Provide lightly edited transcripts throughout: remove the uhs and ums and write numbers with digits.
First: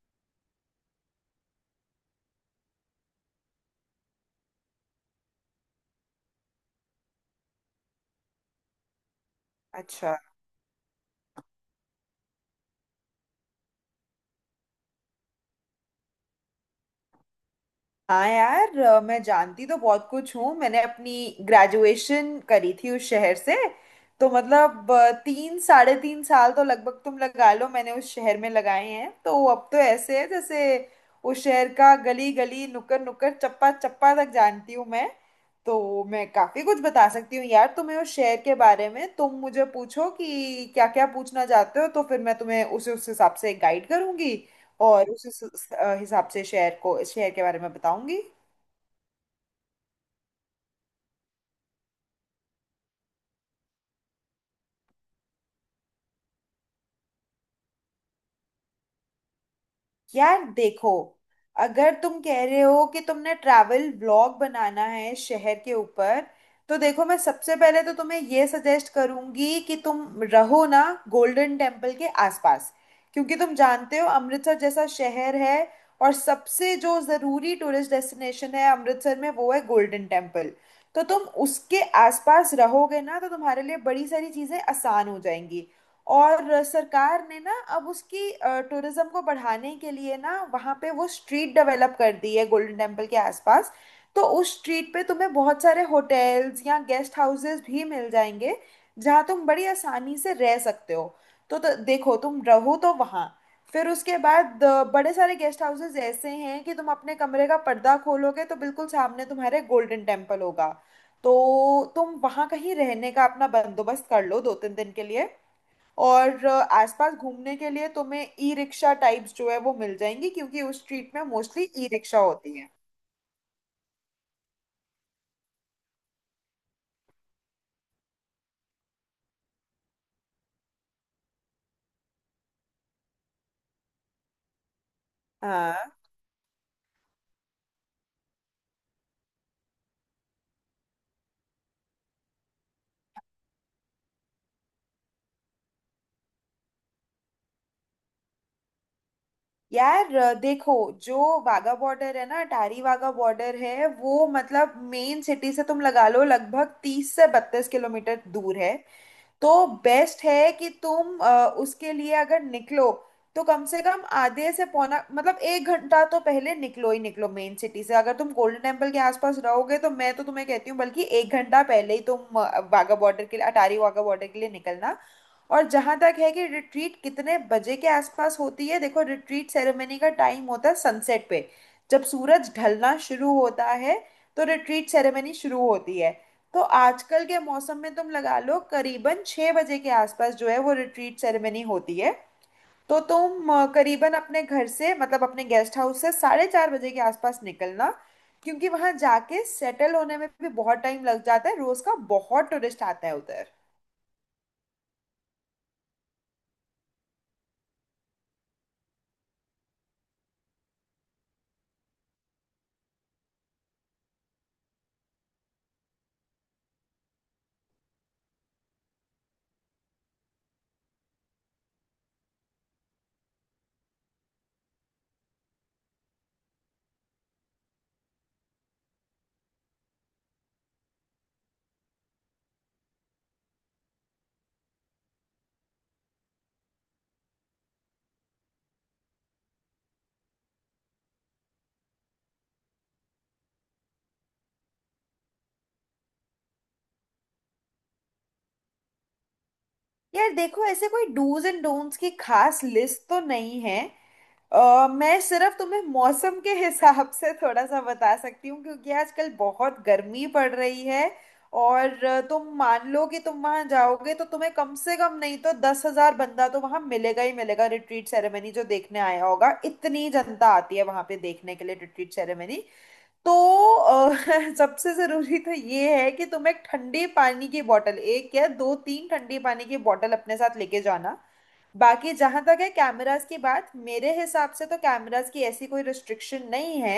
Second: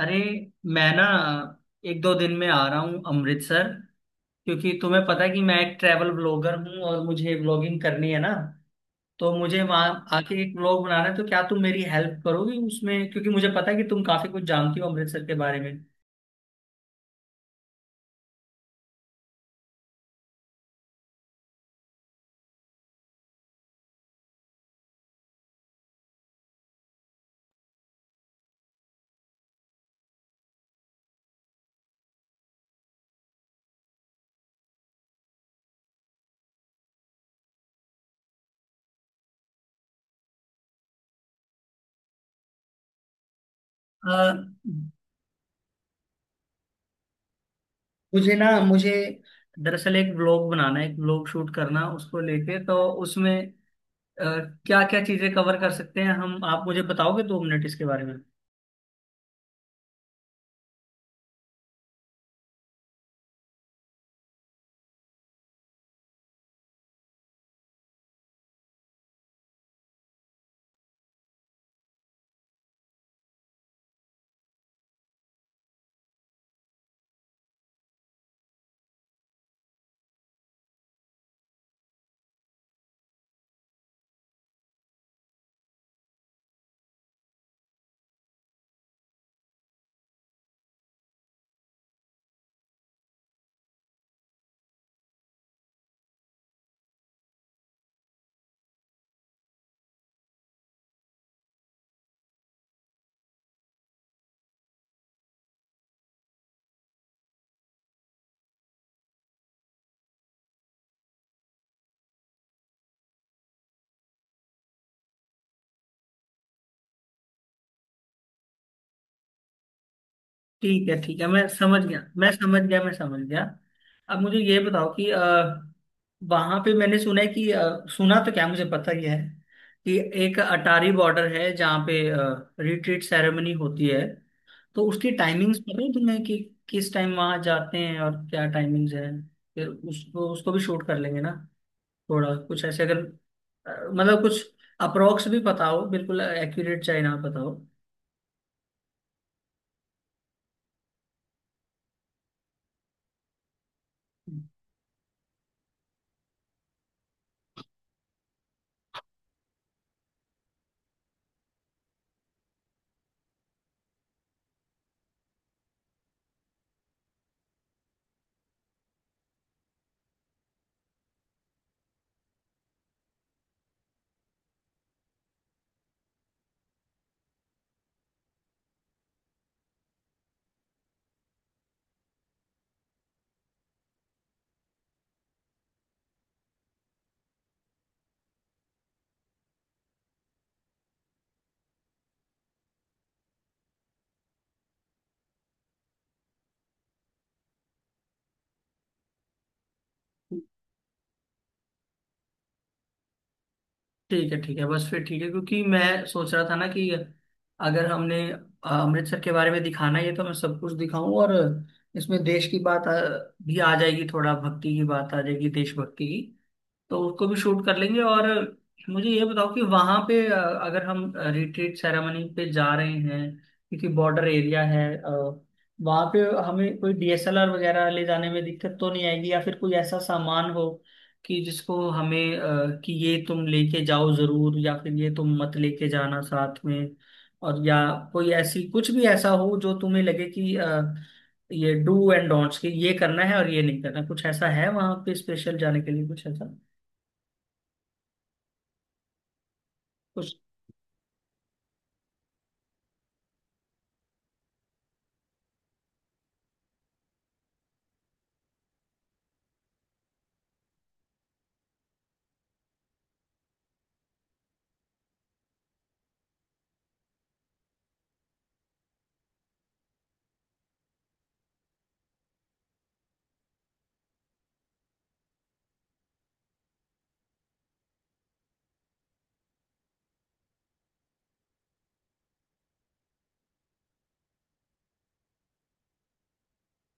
अरे, मैं ना एक दो दिन में आ रहा हूँ अमृतसर। क्योंकि तुम्हें पता है कि मैं एक ट्रैवल ब्लॉगर हूँ और मुझे ब्लॉगिंग करनी है ना, तो मुझे वहाँ अच्छा। आके एक ब्लॉग बनाना है। तो क्या तुम मेरी हेल्प करोगी उसमें? क्योंकि मुझे पता है कि तुम काफी कुछ जानती हो अमृतसर के बारे में। हाँ यार, मैं जानती तो बहुत कुछ हूँ। मैंने अपनी ग्रेजुएशन करी थी उस शहर से, तो मतलब 3 साढ़े 3 साल तो लगभग तुम लगा लो मैंने उस शहर में लगाए हैं। तो अब तो ऐसे है जैसे उस शहर का गली गली नुक्कड़ नुक्कड़ चप्पा चप्पा तक जानती हूँ मैं। तो मैं काफी कुछ बता सकती हूँ यार तुम्हें उस शहर के बारे में। तुम मुझे पूछो कि क्या क्या पूछना चाहते हो, तो फिर मैं तुम्हें उसे उस हिसाब से गाइड अ, करूंगी। और उस हिसाब से शेयर को शेयर के बारे में बताऊंगी। मुझे दरअसल एक ब्लॉग बनाना है, एक ब्लॉग शूट करना उसको लेके। तो उसमें क्या क्या चीजें कवर कर सकते हैं हम? आप मुझे बताओगे 2 मिनट इसके बारे में। यार देखो, अगर तुम कह रहे हो कि तुमने ट्रैवल व्लॉग बनाना है शहर के ऊपर, तो देखो मैं सबसे पहले तो तुम्हें ये सजेस्ट करूंगी कि तुम रहो ना गोल्डन टेम्पल के आसपास। क्योंकि तुम जानते हो अमृतसर जैसा शहर है, और सबसे जो ज़रूरी टूरिस्ट डेस्टिनेशन है अमृतसर में वो है गोल्डन टेम्पल। तो तुम उसके आसपास रहोगे ना तो तुम्हारे लिए बड़ी सारी चीज़ें आसान हो जाएंगी। और सरकार ने ना अब उसकी टूरिज्म को बढ़ाने के लिए ना वहाँ पे वो स्ट्रीट डेवलप कर दी है गोल्डन टेम्पल के आसपास। तो उस स्ट्रीट पे तुम्हें बहुत सारे होटल्स या गेस्ट हाउसेस भी मिल जाएंगे जहाँ तुम बड़ी आसानी से रह सकते हो। तो देखो तुम रहो तो वहाँ। फिर उसके बाद बड़े सारे गेस्ट हाउसेस ऐसे हैं कि तुम अपने कमरे का पर्दा खोलोगे तो बिल्कुल सामने तुम्हारे गोल्डन टेम्पल होगा। तो तुम वहाँ कहीं रहने का अपना बंदोबस्त कर लो 2-3 दिन के लिए। और आसपास घूमने के लिए तुम्हें ई रिक्शा टाइप्स जो है वो मिल जाएंगी क्योंकि उस ठीक है, स्ट्रीट ठीक में है, मैं मोस्टली समझ ई गया, रिक्शा मैं होती समझ है। गया, मैं समझ गया। अब मुझे ये बताओ कि वहां पे मैंने सुना है कि सुना तो क्या, मुझे पता ही है कि एक अटारी बॉर्डर है जहाँ पे रिट्रीट सेरेमनी होती है। तो उसकी टाइमिंग्स हाँ पता है तुम्हें कि किस टाइम वहां जाते हैं और क्या टाइमिंग्स है? फिर उसको उसको भी शूट कर लेंगे ना। थोड़ा कुछ ऐसे अगर मतलब कुछ अप्रोक्स भी पता हो, बिल्कुल एक्यूरेट चाहे ना पता यार, देखो, जो वाघा बॉर्डर है ना, अटारी वाघा बॉर्डर है वो, हो। मतलब मेन सिटी से तुम लगा लो लगभग 30 से 32 किलोमीटर दूर है। तो बेस्ट है कि तुम उसके लिए अगर निकलो, तो कम से कम आधे से पौना मतलब 1 घंटा तो पहले निकलो ही निकलो मेन सिटी से। अगर तुम गोल्डन टेम्पल के आसपास रहोगे तो मैं तो तुम्हें कहती हूँ बल्कि 1 घंटा पहले ही तुम वाघा बॉर्डर के लिए अटारी वाघा बॉर्डर के लिए निकलना। और जहां तक है कि रिट्रीट कितने बजे के आसपास होती है, देखो रिट्रीट सेरेमनी का टाइम होता है सनसेट पे, जब सूरज ढलना शुरू होता है तो रिट्रीट सेरेमनी शुरू होती है। तो आजकल के मौसम में तुम लगा लो करीबन 6 बजे के आसपास जो है वो रिट्रीट सेरेमनी होती है। तो तुम करीबन अपने घर से मतलब अपने गेस्ट हाउस से 4:30 बजे के आसपास निकलना, क्योंकि वहां जाके सेटल होने में भी बहुत टाइम लग जाता है, रोज का बहुत टूरिस्ट आता है उधर। ठीक है, ठीक है, बस फिर ठीक है। क्योंकि मैं सोच रहा था ना कि अगर हमने अमृतसर के बारे में दिखाना ही है तो मैं सब कुछ दिखाऊं, और इसमें देश की बात भी आ जाएगी, थोड़ा भक्ति की बात आ जाएगी, देशभक्ति की। तो उसको भी शूट कर लेंगे। और मुझे ये बताओ कि वहां पे अगर हम रिट्रीट सेरेमनी पे जा रहे हैं, क्योंकि बॉर्डर एरिया है, वहां पे हमें कोई डीएसएलआर वगैरह ले जाने में दिक्कत तो नहीं आएगी? या फिर कोई ऐसा सामान हो कि जिसको हमें कि ये तुम लेके जाओ जरूर, या फिर ये तुम मत लेके जाना साथ में। और या कोई ऐसी, कुछ भी ऐसा हो जो तुम्हें लगे कि ये डू एंड डोंट्स, कि ये करना है और ये नहीं करना, कुछ ऐसा है वहां पे स्पेशल जाने के लिए, कुछ ऐसा? यार उस देखो, ऐसे कोई डूज एंड डोंट्स की खास लिस्ट तो नहीं है। मैं सिर्फ तुम्हें मौसम के हिसाब से थोड़ा सा बता सकती हूँ क्योंकि आजकल बहुत गर्मी पड़ रही है। और तुम मान लो कि तुम वहां जाओगे तो तुम्हें कम से कम नहीं तो 10,000 बंदा तो वहां मिलेगा ही मिलेगा, रिट्रीट सेरेमनी जो देखने आया होगा। इतनी जनता आती है वहां पे देखने के लिए रिट्रीट सेरेमनी। तो अ, सबसे जरूरी तो ये है कि तुम एक ठंडे पानी की बोतल, एक या दो तीन ठंडे पानी की बोतल अपने साथ लेके जाना। बाकी जहां तक है कैमरास की बात, मेरे हिसाब से तो कैमरास की ऐसी कोई रिस्ट्रिक्शन नहीं है।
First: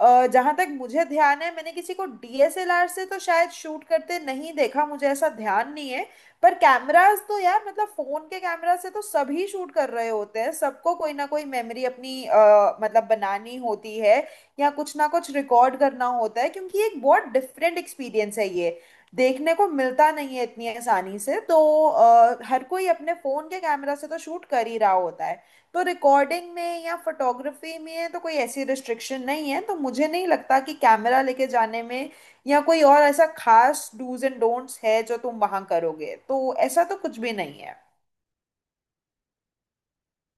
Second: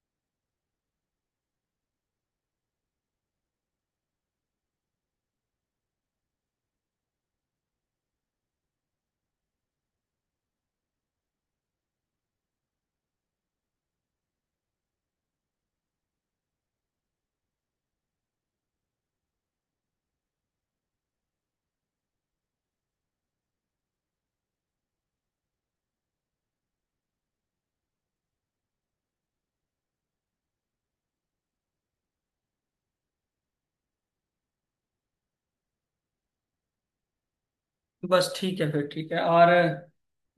जहां तक मुझे ध्यान है, मैंने किसी को डीएसएलआर से तो शायद शूट करते नहीं देखा, मुझे ऐसा ध्यान नहीं है। पर कैमरास तो यार मतलब फोन के कैमरा से तो सभी शूट कर रहे होते हैं, सबको कोई ना कोई मेमोरी अपनी मतलब बनानी होती है या कुछ ना कुछ रिकॉर्ड करना होता है क्योंकि एक बहुत डिफरेंट एक्सपीरियंस है ये, देखने को मिलता नहीं है इतनी आसानी से। तो हर कोई अपने फोन के कैमरा से तो शूट कर ही रहा होता है। तो रिकॉर्डिंग में या फोटोग्राफी में तो कोई ऐसी रिस्ट्रिक्शन नहीं है, तो मुझे नहीं लगता कि कैमरा लेके जाने में या कोई और ऐसा खास डूज एंड डोंट्स है जो तुम वहां करोगे तो ऐसा तो कुछ भी नहीं है। बस ठीक है, फिर ठीक है। और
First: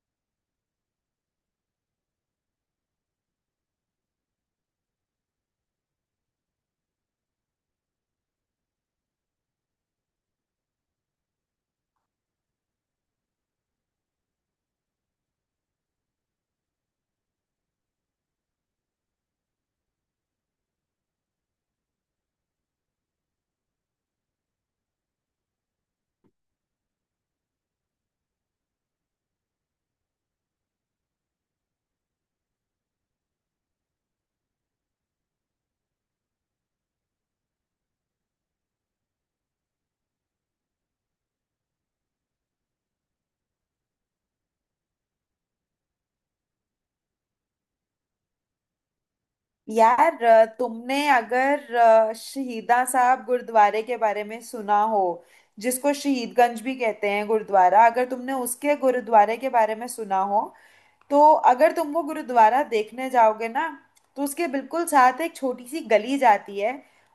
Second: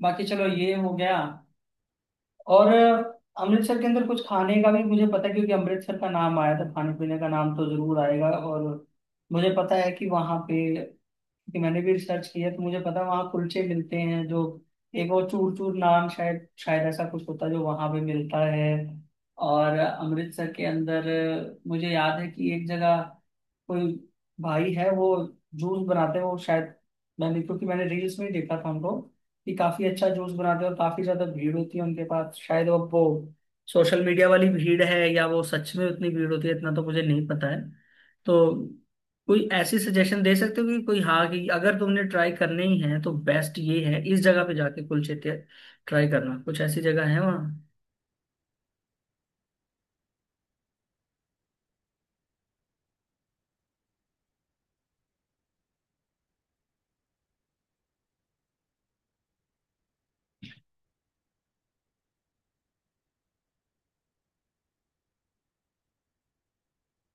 बाकी चलो ये हो गया। और अमृतसर के अंदर कुछ खाने का भी मुझे पता है, क्योंकि अमृतसर का नाम आया था, खाने पीने का नाम तो जरूर आएगा। और मुझे पता है कि वहाँ पे, कि मैंने भी रिसर्च किया तो मुझे पता, वहाँ कुलचे मिलते हैं जो, एक वो चूर चूर नाम शायद शायद ऐसा कुछ होता है जो वहाँ पे मिलता है। और अमृतसर के अंदर मुझे याद है कि एक जगह कोई भाई है, वो जूस बनाते हैं वो। शायद, मैंने क्योंकि मैंने रील्स में ही देखा था उनको, कि काफी अच्छा जूस बनाते हैं और काफी ज्यादा भीड़ होती है उनके पास। शायद वो सोशल मीडिया वाली भीड़ है, या वो सच में उतनी भीड़ होती है, इतना तो मुझे नहीं पता है। तो कोई ऐसी सजेशन दे सकते हो कि कोई, हाँ, कि अगर तुमने ट्राई करने ही है तो बेस्ट ये है इस जगह पे जाके कुलचे ट्राई करना, कुछ ऐसी जगह है वहाँ? यार, तुमने अगर शहीदा साहब गुरुद्वारे के बारे में सुना हो, जिसको शहीदगंज भी कहते हैं गुरुद्वारा, अगर तुमने उसके गुरुद्वारे के बारे में सुना हो, तो अगर तुम वो गुरुद्वारा देखने जाओगे ना तो उसके बिल्कुल साथ एक छोटी सी गली जाती है।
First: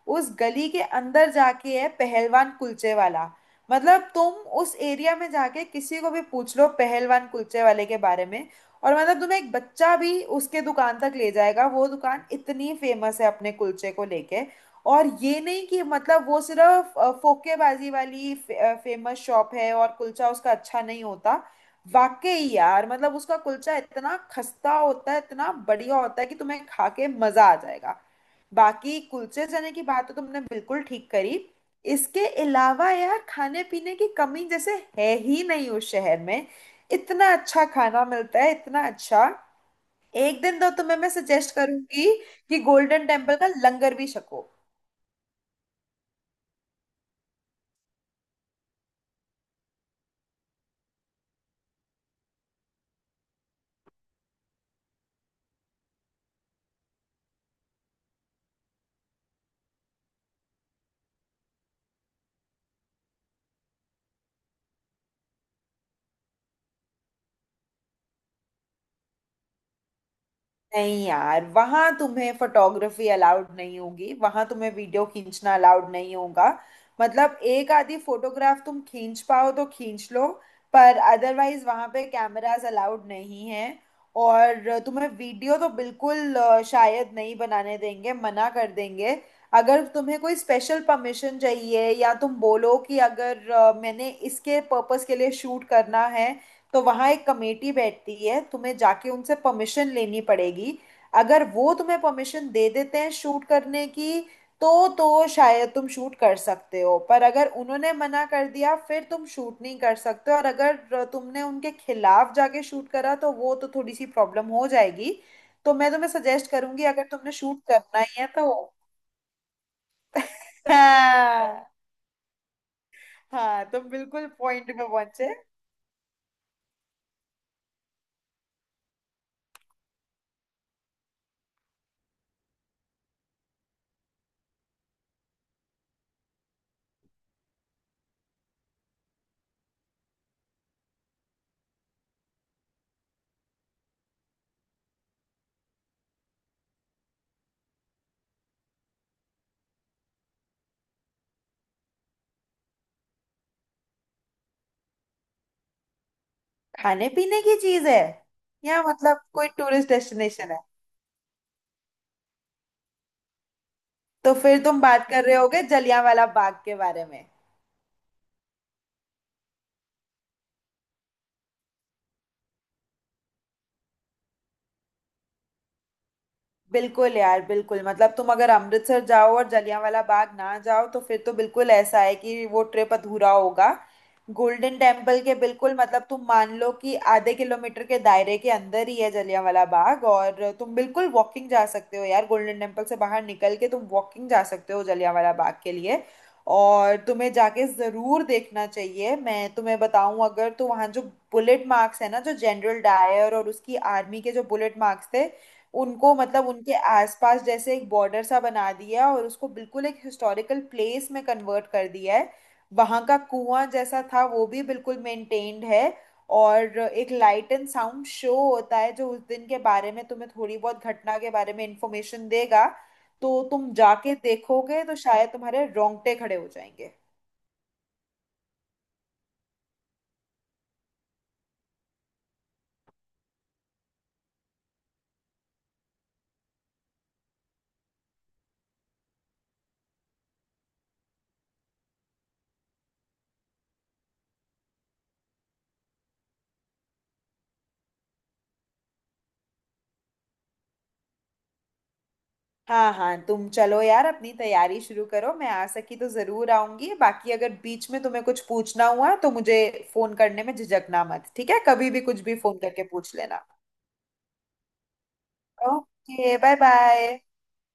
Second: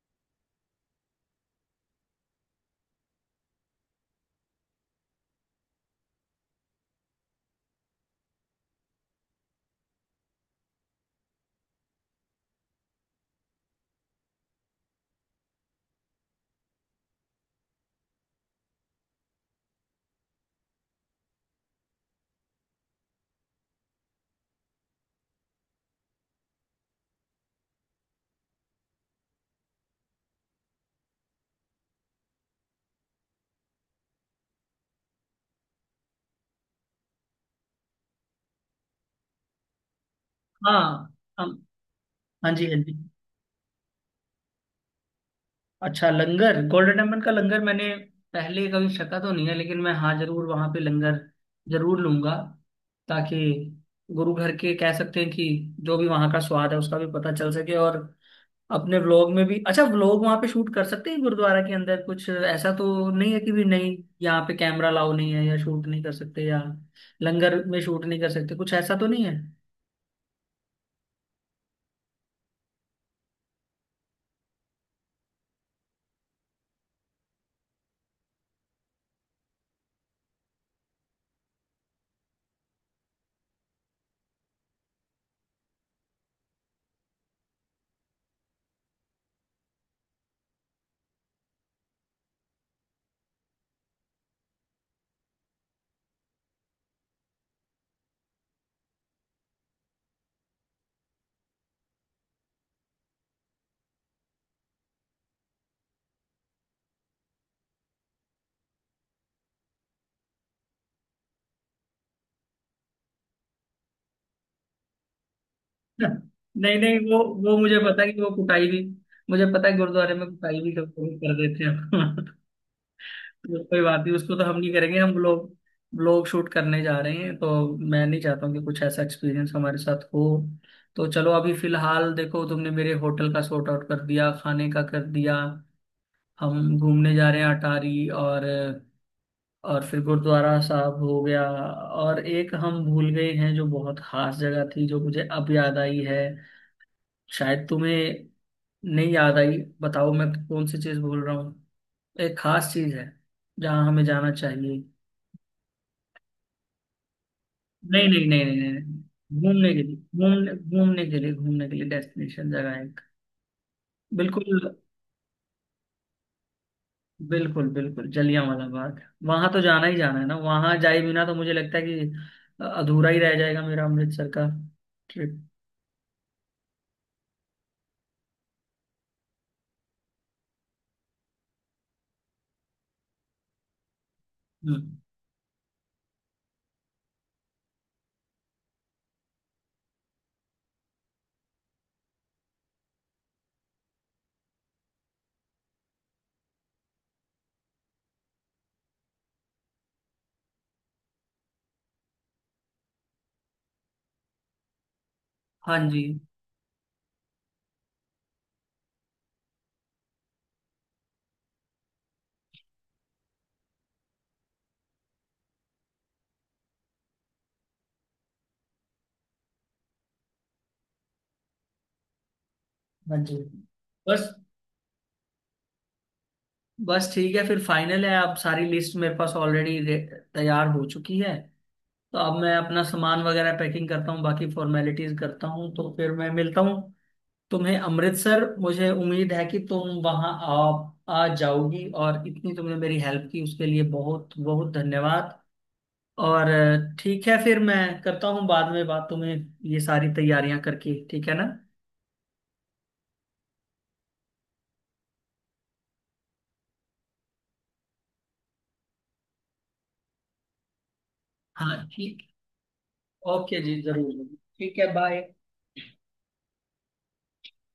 उस गली के अंदर जाके है पहलवान कुलचे वाला। मतलब तुम उस एरिया में जाके किसी को भी पूछ लो पहलवान कुलचे वाले के बारे में, और मतलब तुम्हें एक बच्चा भी उसके दुकान तक ले जाएगा, वो दुकान इतनी फेमस है अपने कुलचे को लेके। और ये नहीं कि मतलब वो सिर्फ फोकेबाजी वाली फेमस शॉप है और कुलचा उसका अच्छा नहीं होता। वाकई यार मतलब उसका कुलचा इतना खस्ता होता है, इतना बढ़िया होता है कि तुम्हें खा के मजा आ जाएगा। बाकी कुलचे चने की बात तो तुमने बिल्कुल ठीक करी। इसके अलावा यार खाने पीने की कमी जैसे है ही नहीं उस शहर में, इतना अच्छा खाना मिलता है, इतना अच्छा। एक दिन तो हाँ। तुम्हें मैं सजेस्ट हम- करूंगी हाँ कि जी, हाँ जी। गोल्डन टेम्पल का लंगर भी छको। अच्छा, लंगर। गोल्डन टेम्पल का लंगर मैंने पहले कभी छका तो नहीं है, लेकिन मैं, हाँ, जरूर वहाँ पे लंगर जरूर लूंगा, ताकि गुरु घर के, कह सकते हैं कि, जो भी वहाँ का स्वाद है उसका भी पता चल सके। और अपने व्लॉग में भी अच्छा व्लॉग वहां पे शूट कर सकते हैं। गुरुद्वारा के अंदर कुछ ऐसा तो नहीं है कि, भी नहीं, यहाँ पे कैमरा लाओ नहीं है, या शूट नहीं कर सकते, या लंगर में शूट नहीं कर सकते, कुछ ऐसा तो नहीं है? नहीं यार, वहां तुम्हें फोटोग्राफी अलाउड नहीं होगी, वहां तुम्हें वीडियो खींचना अलाउड नहीं होगा। मतलब एक आधी फोटोग्राफ तुम खींच पाओ तो खींच लो, पर अदरवाइज वहां पे कैमरास अलाउड नहीं है। और तुम्हें वीडियो तो बिल्कुल शायद नहीं बनाने देंगे, मना कर देंगे। अगर तुम्हें कोई स्पेशल परमिशन चाहिए या तुम बोलो कि अगर मैंने इसके पर्पस के लिए शूट करना है, तो वहां एक कमेटी बैठती है, तुम्हें जाके उनसे परमिशन लेनी पड़ेगी। अगर वो तुम्हें परमिशन दे देते हैं शूट करने की तो शायद तुम शूट कर सकते हो, पर अगर उन्होंने मना कर दिया फिर तुम शूट नहीं कर सकते, और अगर तुमने उनके खिलाफ जाके शूट करा तो वो तो थोड़ी सी प्रॉब्लम हो जाएगी। तो मैं तुम्हें सजेस्ट नहीं करूंगी नहीं, अगर वो तुमने वो शूट मुझे करना पता है कि ही है वो तो। कुटाई भी, मुझे पता है गुरुद्वारे में कुटाई भी कर देते हाँ हैं। तो हाँ, कोई तुम बात नहीं, बिल्कुल उसको तो हम पॉइंट नहीं पे करेंगे। हम पहुंचे। लोग ब्लॉग शूट करने जा रहे हैं तो मैं नहीं चाहता हूँ कि कुछ ऐसा एक्सपीरियंस हमारे साथ हो। तो चलो, अभी फिलहाल देखो, तुमने मेरे होटल का सॉर्ट आउट कर दिया, खाने का कर दिया, हम घूमने जा रहे हैं अटारी, और फिर गुरुद्वारा साहब हो गया। और एक हम भूल गए हैं जो बहुत खास जगह थी, जो मुझे अब याद आई है, शायद तुम्हें नहीं याद आई। बताओ मैं कौन सी चीज़ भूल रहा हूँ? एक खास चीज़ है जहाँ हमें जाना चाहिए। खाने पीने की चीज है? नहीं नहीं नहीं नहीं नहीं या मतलब नहीं। कोई घूमने के टूरिस्ट लिए डेस्टिनेशन घूमने है? घूमने के लिए डेस्टिनेशन जगह है एक। तो फिर बिल्कुल। तुम बात कर रहे होगे जलियांवाला बाग के बारे में। बिल्कुल बिल्कुल जलियांवाला बाग। वहां तो जाना ही जाना है ना, वहां जाए बिना तो मुझे लगता है कि अधूरा ही रह जाएगा मेरा अमृतसर का ट्रिप। बिल्कुल यार, बिल्कुल, मतलब तुम अगर अमृतसर जाओ और जलियांवाला बाग ना जाओ तो फिर तो बिल्कुल ऐसा है कि वो ट्रिप अधूरा होगा। Golden hmm. टेम्पल के बिल्कुल मतलब तुम मान लो कि आधे किलोमीटर के दायरे के अंदर ही है जलियांवाला बाग, और तुम बिल्कुल वॉकिंग जा सकते हो यार, गोल्डन टेम्पल से बाहर निकल के तुम वॉकिंग जा सकते हो जलियांवाला बाग के लिए। और तुम्हें जाके ज़रूर देखना चाहिए। मैं तुम्हें बताऊं, अगर तो वहाँ जो बुलेट मार्क्स है ना, जो जनरल डायर और उसकी आर्मी के जो बुलेट मार्क्स थे, हाँ जी, उनको मतलब उनके आसपास जैसे एक बॉर्डर सा बना दिया है और उसको बिल्कुल एक हिस्टोरिकल प्लेस में कन्वर्ट कर दिया है। वहाँ का कुआं जैसा था वो भी बिल्कुल मेंटेन्ड है। और एक लाइट एंड साउंड शो होता है जो उस दिन के बारे में तुम्हें थोड़ी बहुत घटना के बारे में इंफॉर्मेशन देगा। हाँ जी। तो तुम जाके बस, देखोगे तो शायद तुम्हारे रोंगटे खड़े हो जाएंगे। बस ठीक है, फिर फाइनल है। अब सारी लिस्ट मेरे पास ऑलरेडी तैयार हो चुकी है। तो अब मैं अपना सामान वगैरह पैकिंग करता हूँ, बाकी फॉर्मेलिटीज करता हूँ, तो फिर मैं मिलता हूँ तुम्हें अमृतसर। मुझे उम्मीद है कि तुम वहाँ आ आ जाओगी, और इतनी तुमने मेरी हेल्प की उसके लिए बहुत बहुत धन्यवाद। और ठीक है फिर, मैं करता हूँ बाद में बात तुम्हें, ये सारी तैयारियां करके, ठीक है ना? हाँ हाँ, तुम चलो यार, अपनी तैयारी शुरू करो। मैं आ सकी तो जरूर आऊंगी, बाकी अगर बीच में तुम्हें कुछ पूछना हुआ तो मुझे फोन करने में झिझकना मत, ठीक है? हाँ, कभी भी कुछ ठीक। भी फोन करके पूछ लेना। ओके जी, जरूर जरूर। ठीक है, बाय। Okay, bye bye.